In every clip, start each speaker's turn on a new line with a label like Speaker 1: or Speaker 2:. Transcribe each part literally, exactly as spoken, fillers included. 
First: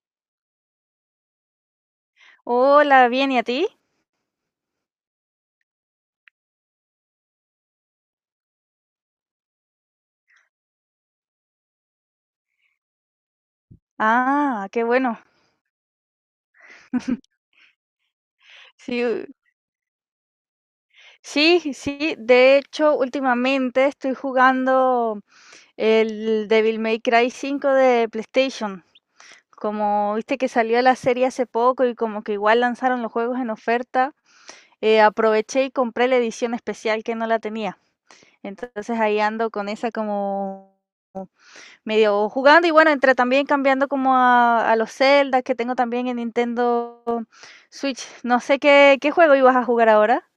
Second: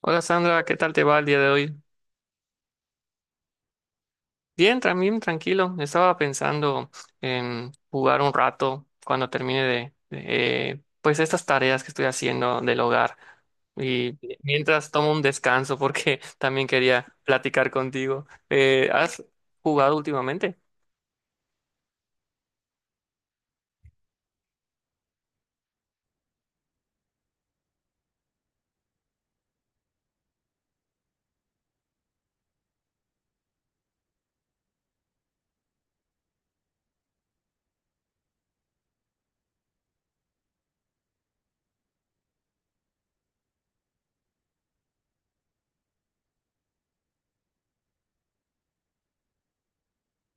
Speaker 1: Hola Sandra, ¿qué tal te va el día de hoy?
Speaker 2: Hola, bien, ¿y a ti?
Speaker 1: Bien, también tranquilo. Estaba pensando en jugar un rato cuando termine de, de, eh, pues estas tareas que estoy haciendo del hogar y
Speaker 2: Ah, qué
Speaker 1: mientras tomo
Speaker 2: bueno.
Speaker 1: un descanso porque también quería platicar contigo. Eh,
Speaker 2: Sí,
Speaker 1: ¿has
Speaker 2: u-
Speaker 1: jugado últimamente?
Speaker 2: sí, sí. De hecho, últimamente estoy jugando el Devil May Cry cinco de PlayStation. Como viste que salió la serie hace poco y como que igual lanzaron los juegos en oferta, eh, aproveché y compré la edición especial que no la tenía. Entonces ahí ando con esa como medio jugando y bueno, entre también cambiando como a, a los Zelda que tengo también en Nintendo Switch, no sé qué, qué juego ibas a jugar ahora.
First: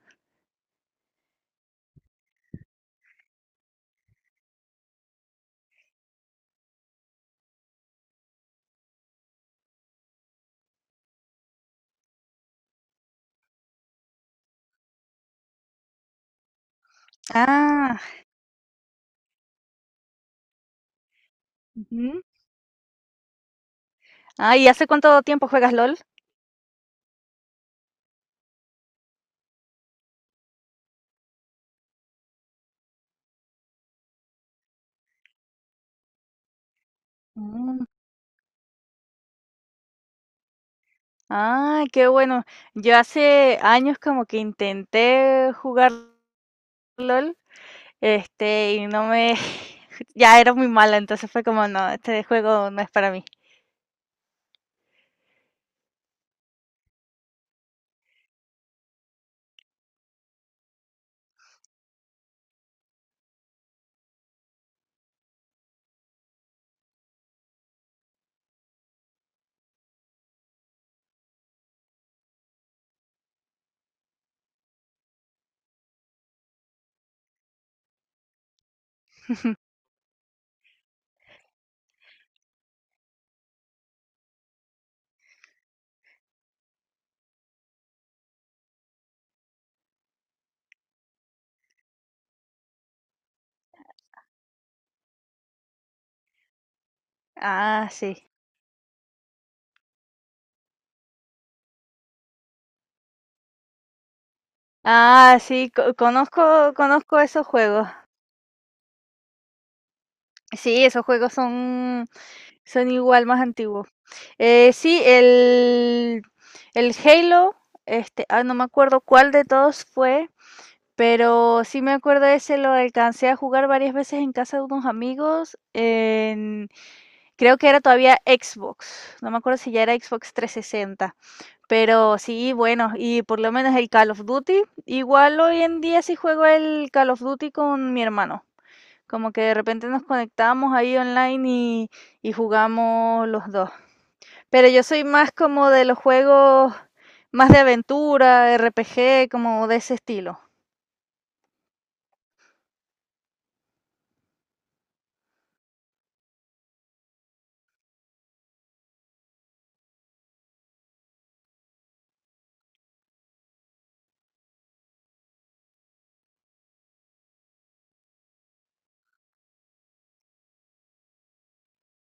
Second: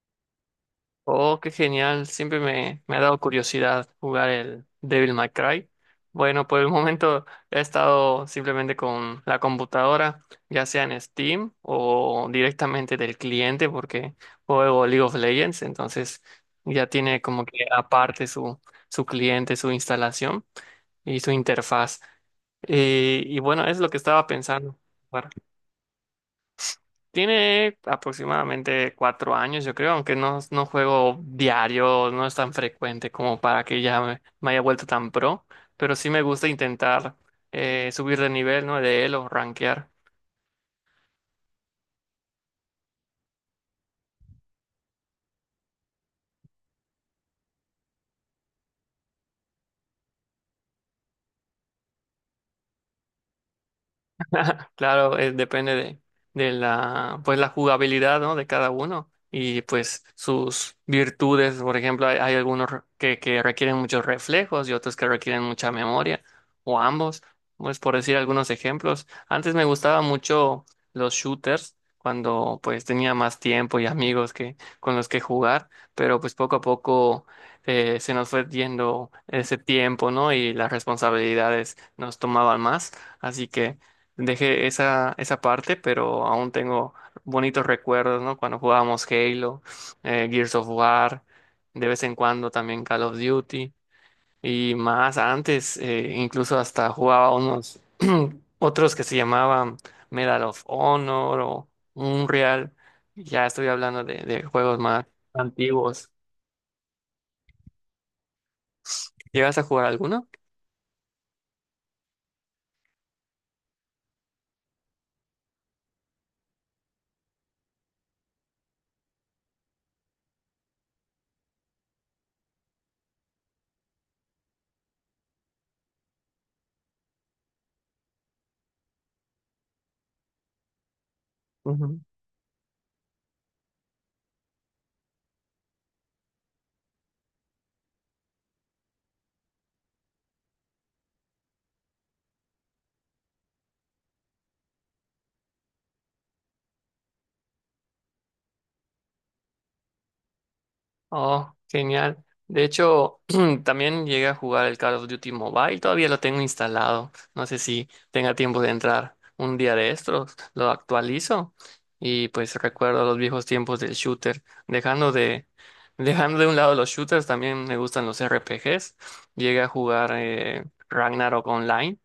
Speaker 1: Oh, qué genial. Siempre me, me ha dado curiosidad jugar el Devil May Cry. Bueno, por el momento he estado simplemente con la computadora, ya sea en Steam o directamente del cliente, porque juego League of Legends, entonces ya tiene como que
Speaker 2: Ah,
Speaker 1: aparte su, su cliente, su instalación y su interfaz.
Speaker 2: ujú.
Speaker 1: Eh, y bueno, es lo que estaba
Speaker 2: Ah, ¿y
Speaker 1: pensando.
Speaker 2: hace cuánto tiempo juegas LOL?
Speaker 1: Tiene aproximadamente cuatro años, yo creo, aunque no, no juego diario, no es tan frecuente como para que ya me, me haya vuelto tan pro, pero sí me gusta intentar
Speaker 2: Mm.
Speaker 1: eh, subir de nivel, ¿no? De él o rankear.
Speaker 2: Ah, qué bueno. Yo hace años como que intenté jugar LOL, este, y no me... Ya era muy mala, entonces fue como, no, este juego no es para mí.
Speaker 1: Claro, eh, depende de, de la, pues la jugabilidad, ¿no? De cada uno y pues sus virtudes. Por ejemplo, hay, hay algunos re- que, que requieren muchos reflejos y otros que requieren mucha memoria o ambos, pues por decir algunos ejemplos. Antes me gustaba mucho los shooters cuando pues tenía más tiempo y amigos que con los que jugar, pero pues poco a poco eh, se nos fue yendo ese tiempo, ¿no? Y las responsabilidades nos tomaban más, así que dejé esa, esa parte, pero aún tengo bonitos recuerdos, ¿no? Cuando jugábamos Halo, eh, Gears of War, de vez en cuando también Call of Duty, y más antes, eh, incluso hasta jugaba unos
Speaker 2: Ah, sí.
Speaker 1: otros que se llamaban Medal of Honor o Unreal. Ya estoy hablando de, de juegos más
Speaker 2: Ah, sí, co-
Speaker 1: antiguos.
Speaker 2: conozco, conozco esos juegos.
Speaker 1: ¿Llegas a jugar alguno?
Speaker 2: Sí, esos juegos son. Son igual, más antiguos. Eh, sí, el, el Halo, este, ah, no me acuerdo cuál de todos fue, pero sí me acuerdo ese, lo alcancé a jugar varias veces en casa de unos amigos, en- creo que era todavía Xbox, no me acuerdo si ya era Xbox trescientos sesenta, pero sí, bueno, y por lo menos el Call of Duty, igual hoy en día sí juego el Call of Duty con mi hermano, como que de repente nos conectamos ahí online y, y jugamos los dos. Pero yo soy más como de los juegos más de aventura, R P G, como de ese estilo.
Speaker 1: Oh, genial. De hecho, también llegué a jugar el Call of Duty Mobile, todavía lo tengo instalado. No sé si tenga tiempo de entrar un día de estos, lo actualizo y pues recuerdo los viejos tiempos del shooter. Dejando de, dejando de un lado los shooters, también me gustan los R P Gs. Llegué a jugar eh, Ragnarok Online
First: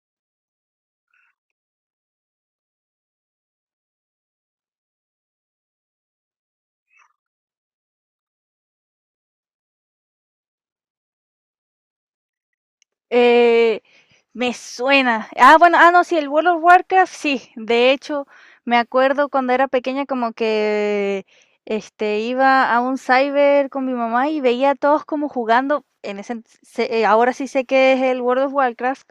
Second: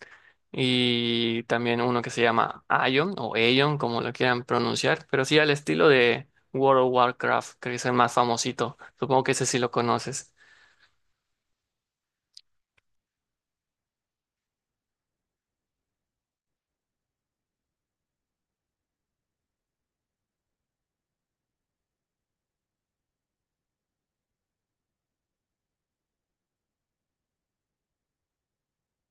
Speaker 1: y también uno que se llama Aion o Aion, como lo quieran pronunciar, pero sí al estilo World of Warcraft, que es el más famosito. Supongo que ese sí lo conoces.
Speaker 2: Eh, Me suena. Ah, bueno, ah, no, sí, el World of Warcraft, sí. De hecho, me acuerdo cuando era pequeña como que este iba a un cyber con mi mamá y veía a todos como jugando. En ese, ent- sé- eh, ahora sí sé que es el World of Warcraft,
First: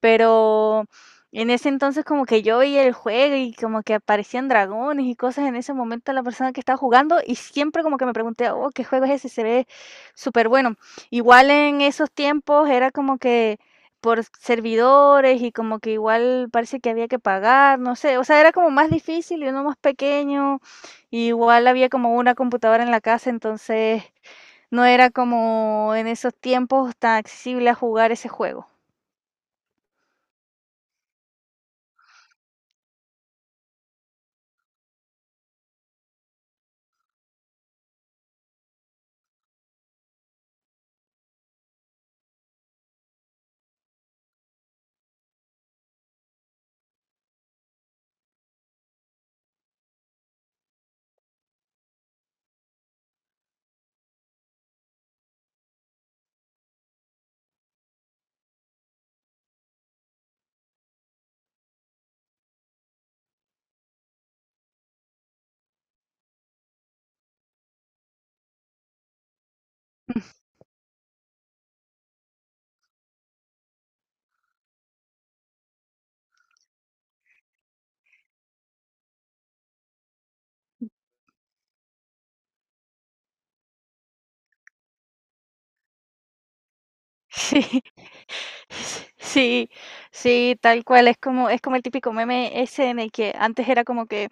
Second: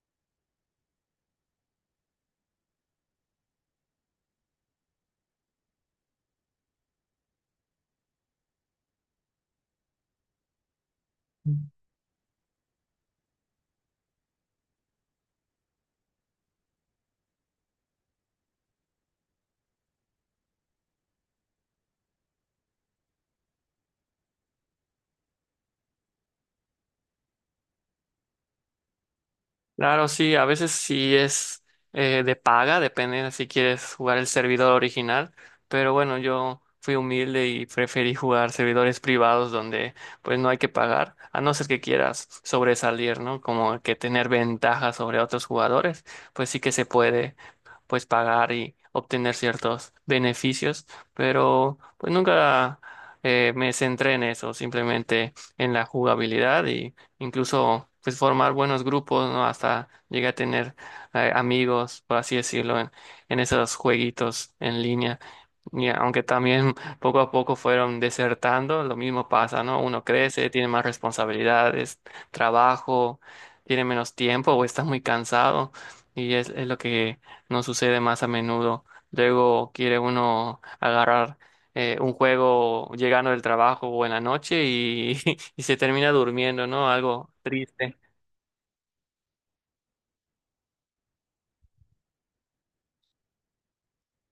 Speaker 2: pero en ese entonces como que yo veía el juego y como que aparecían dragones y cosas en ese momento a la persona que estaba jugando y siempre como que me pregunté, oh, ¿qué juego es ese? Se ve súper bueno. Igual en esos tiempos era como que por servidores y como que igual parece que había que pagar, no sé, o sea, era como más difícil y uno más pequeño, y igual había como una computadora en la casa, entonces no era como en esos tiempos tan accesible a jugar ese juego.
Speaker 1: Claro, sí, a veces sí es eh, de paga, depende de si quieres jugar el servidor original, pero bueno, yo fui humilde y preferí jugar servidores privados donde pues no hay que pagar, a no ser que quieras sobresalir, ¿no? Como que tener ventaja sobre otros jugadores, pues sí que se puede pues pagar y obtener ciertos beneficios, pero pues nunca eh, me centré en eso, simplemente en la jugabilidad y incluso pues formar buenos grupos, ¿no? Hasta llegué a tener eh, amigos, por así decirlo, en, en esos jueguitos en línea. Y aunque también poco a poco fueron desertando, lo mismo pasa, ¿no? Uno crece, tiene más responsabilidades, trabajo, tiene menos tiempo o está muy cansado y es, es lo que no sucede más a menudo. Luego quiere uno agarrar eh, un juego llegando del trabajo o en la noche y, y se termina durmiendo, ¿no? Algo
Speaker 2: Sí,
Speaker 1: triste.
Speaker 2: sí, sí, tal cual, es como es como el típico meme ese en el que antes era como que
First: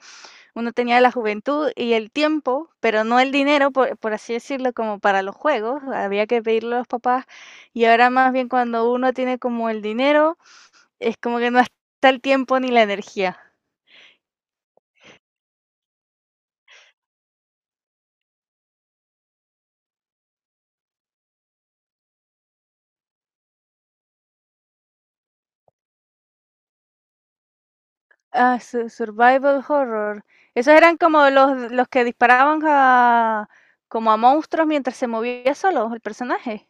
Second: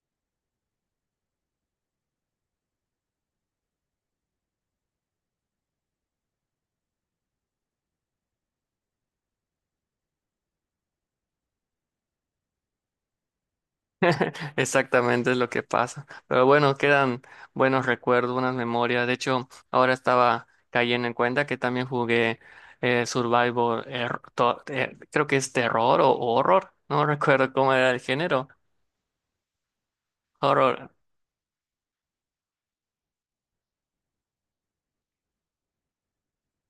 Speaker 2: uno tenía la juventud y el tiempo, pero no el dinero, por, por así decirlo, como para los juegos, había que pedirle a los papás. Y ahora más bien cuando uno tiene como el dinero, es como que no está el tiempo ni la energía.
Speaker 1: Exactamente es lo que pasa. Pero bueno, quedan buenos recuerdos, buenas memorias. De hecho, ahora estaba cayendo en cuenta que también jugué eh, Survivor, er- to- eh, creo que es terror o horror, no recuerdo cómo era el género.
Speaker 2: Ah, su- survival horror. Esos
Speaker 1: Horror,
Speaker 2: eran como los, los que disparaban a, como a monstruos mientras se movía solo el personaje.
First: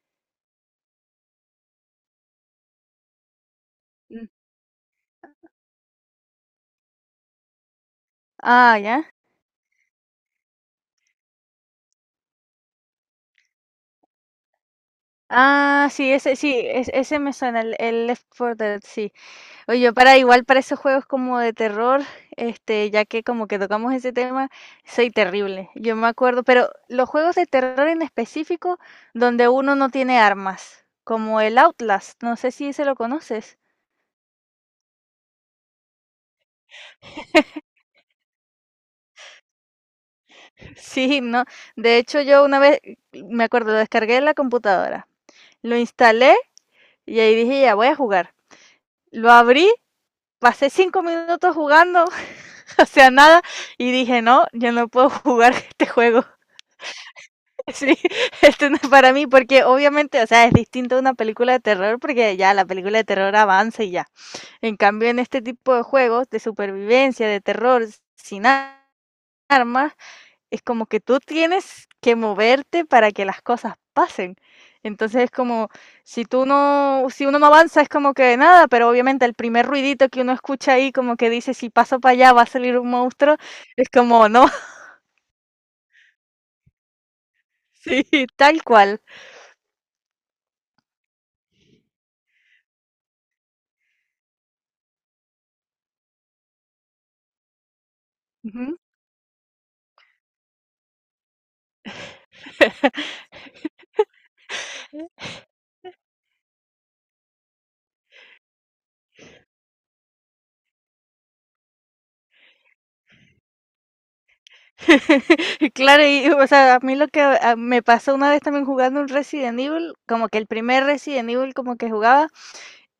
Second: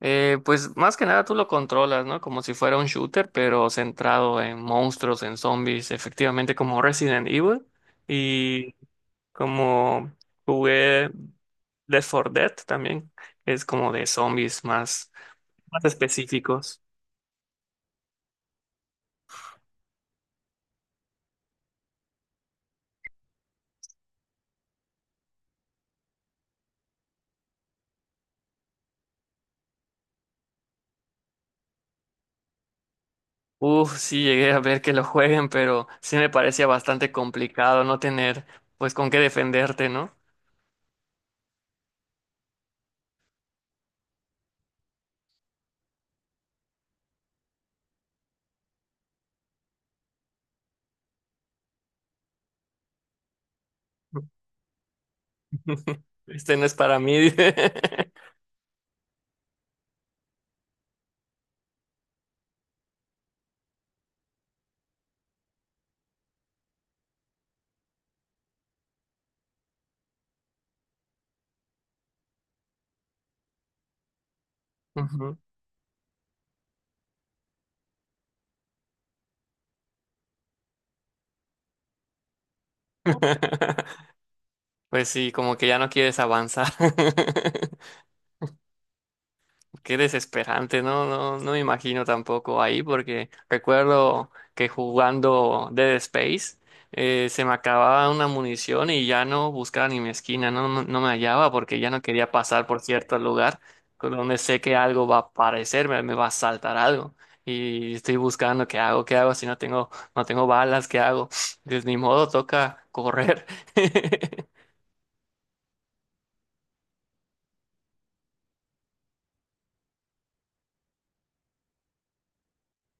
Speaker 1: Eh, pues más que nada tú lo controlas, ¿no? Como si fuera un shooter, pero
Speaker 2: Mm.
Speaker 1: centrado en monstruos, en zombies, efectivamente como Resident Evil y
Speaker 2: Ah, ya.
Speaker 1: como jugué Left four Dead también, es como de zombies más, más
Speaker 2: Ah, sí, ese, sí,
Speaker 1: específicos.
Speaker 2: es- ese me suena, el, el Left four Dead, sí. Oye, yo para igual para esos juegos como de terror, este, ya que como que tocamos ese tema, soy terrible. Yo me acuerdo, pero los juegos de terror en específico donde uno no tiene armas, como el Outlast, no sé si se lo conoces.
Speaker 1: Uf, sí llegué a ver que lo jueguen, pero sí me parecía bastante complicado no tener pues con qué defenderte, ¿no?
Speaker 2: Sí, no. De hecho, yo una vez me acuerdo, lo descargué en la computadora, lo instalé y ahí dije, ya voy a jugar. Lo abrí, pasé cinco minutos jugando, o sea, nada, y dije, no, yo no puedo jugar este juego.
Speaker 1: Este no es para mí.
Speaker 2: Sí, esto no es para mí, porque obviamente, o sea, es distinto a una película de terror, porque ya la película de terror avanza y ya. En cambio, en este tipo de juegos de supervivencia, de terror, sin a- armas, es como que tú tienes que moverte para que las cosas pasen. Entonces es
Speaker 1: Ujú.
Speaker 2: como, si tú no, si uno no avanza, es como que nada, pero obviamente el primer ruidito que uno escucha ahí, como que dice, si paso para allá va a salir un monstruo, es como, no,
Speaker 1: Pues sí, como que ya no quieres avanzar.
Speaker 2: sí, tal cual.
Speaker 1: Qué desesperante, no, no, no me imagino tampoco ahí, porque recuerdo que jugando Dead Space eh, se me acababa una munición y ya no buscaba ni mi esquina, no, no, no me hallaba porque ya no quería pasar por cierto lugar con donde sé que algo va a aparecer, me, me va a saltar algo. Y estoy buscando qué hago, qué hago si no tengo, no tengo balas, qué hago. Pues ni modo, toca correr.
Speaker 2: Claro, y o sea, a mí lo que ah, me pasó una vez también jugando un Resident Evil, como que el primer Resident Evil como que jugaba,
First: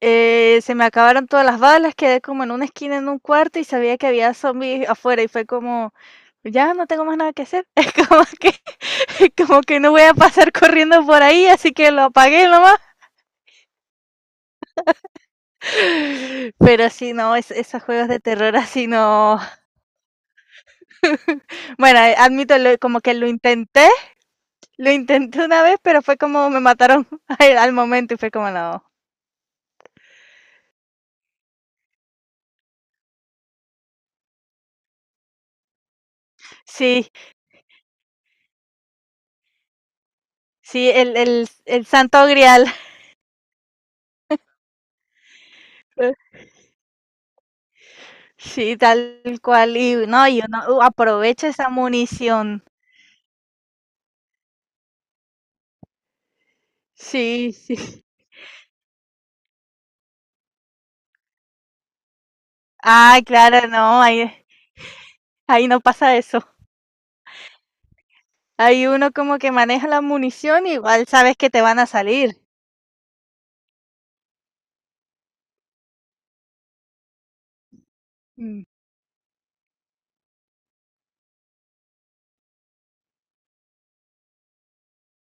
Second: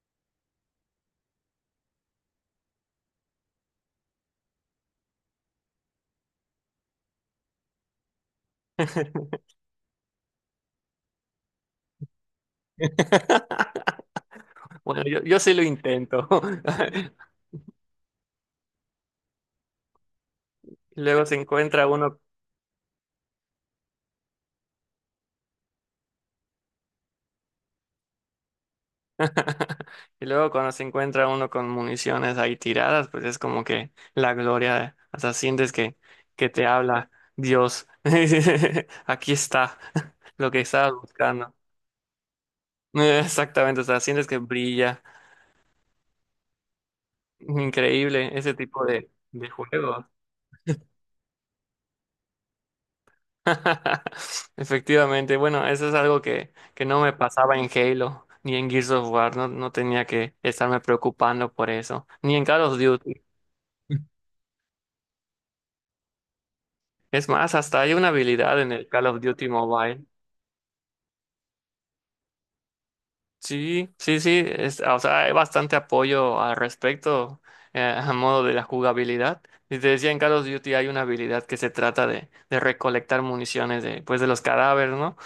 Speaker 2: eh, se me acabaron todas las balas, quedé como en una esquina en un cuarto y sabía que había zombies afuera y fue como, ya no tengo más nada que hacer, es como que, como que no voy a pasar corriendo por ahí, así que lo apagué nomás.
Speaker 1: Bueno, yo, yo sí lo intento.
Speaker 2: Pero sí, no, es- esos juegos de terror así no.
Speaker 1: Y luego se encuentra
Speaker 2: Bueno, eh,
Speaker 1: uno,
Speaker 2: admito, lo- como que lo intenté. Lo intenté una vez, pero fue como me mataron al, al momento y fue como no.
Speaker 1: y luego cuando se encuentra uno con municiones ahí tiradas, pues es como que la gloria, o sea, sientes que, que te habla
Speaker 2: Sí,
Speaker 1: Dios. Aquí está lo que
Speaker 2: sí,
Speaker 1: estabas
Speaker 2: el, el,
Speaker 1: buscando.
Speaker 2: el santo grial.
Speaker 1: Exactamente, o sea, sientes que brilla. Increíble ese
Speaker 2: Sí,
Speaker 1: tipo de,
Speaker 2: tal
Speaker 1: de
Speaker 2: cual.
Speaker 1: juegos.
Speaker 2: Y no, y uno uh, aprovecha esa munición.
Speaker 1: Efectivamente, bueno, eso es algo que, que no me
Speaker 2: Sí,
Speaker 1: pasaba en
Speaker 2: sí.
Speaker 1: Halo ni en Gears of War, no, no tenía que estarme preocupando por eso, ni en Call of
Speaker 2: Ah,
Speaker 1: Duty.
Speaker 2: claro, no, ahí, ahí no pasa eso.
Speaker 1: Es más, hasta hay una habilidad en
Speaker 2: Ahí
Speaker 1: el Call
Speaker 2: uno
Speaker 1: of
Speaker 2: como
Speaker 1: Duty
Speaker 2: que maneja la
Speaker 1: Mobile.
Speaker 2: munición, igual sabes que te van a salir.
Speaker 1: Sí, sí, sí, es- o sea, hay bastante apoyo al respecto eh, a modo de la
Speaker 2: Mm.
Speaker 1: jugabilidad. Y te decía, en Call of Duty hay una habilidad que se trata de, de recolectar municiones de, pues, de los cadáveres, ¿no?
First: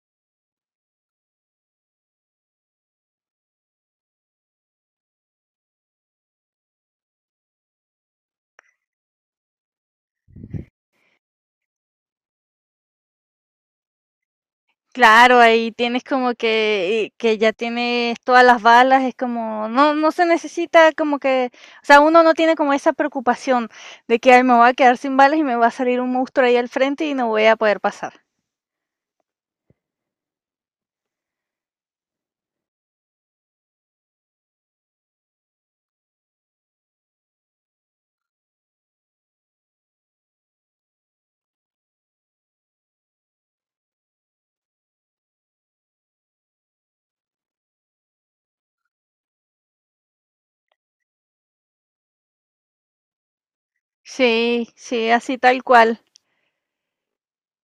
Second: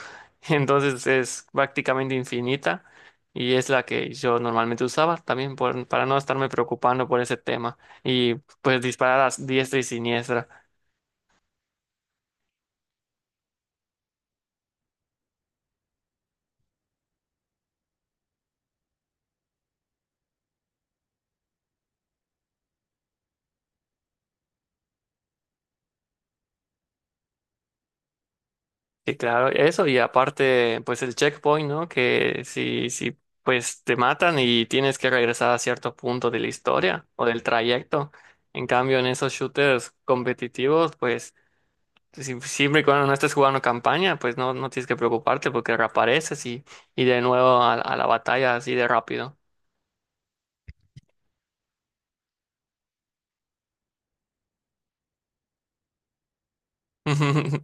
Speaker 1: Entonces es prácticamente infinita y es la que yo normalmente usaba también por- para no estarme preocupando por ese tema y pues disparar a diestra y siniestra.
Speaker 2: Claro, ahí tienes como que, eh, que ya tienes todas las balas, es como, no, no se necesita como que, o sea, uno no tiene como esa preocupación de que ay, me voy a quedar sin balas y me va a salir un monstruo ahí al frente y no voy a poder pasar.
Speaker 1: Sí, claro, eso y aparte, pues el checkpoint, ¿no? Que si, si, pues te matan y tienes que regresar a cierto punto de la historia o del trayecto. En cambio, en esos shooters competitivos, pues si- siempre y cuando no estés jugando campaña, pues no, no tienes que preocuparte porque reapareces y, y de nuevo a, a la batalla así de rápido.
Speaker 2: Sí, sí, así tal cual.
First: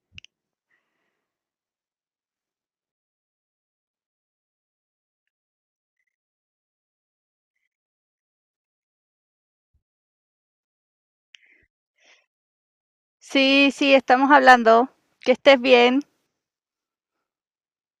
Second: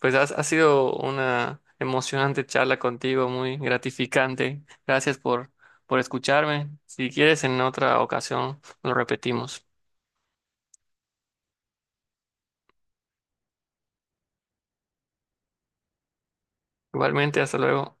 Speaker 1: Pues has- ha sido una emocionante charla contigo, muy gratificante. Gracias por, por escucharme. Si quieres, en otra ocasión lo repetimos.
Speaker 2: Sí, sí, estamos hablando. Que estés bien.
Speaker 1: Igualmente, hasta luego.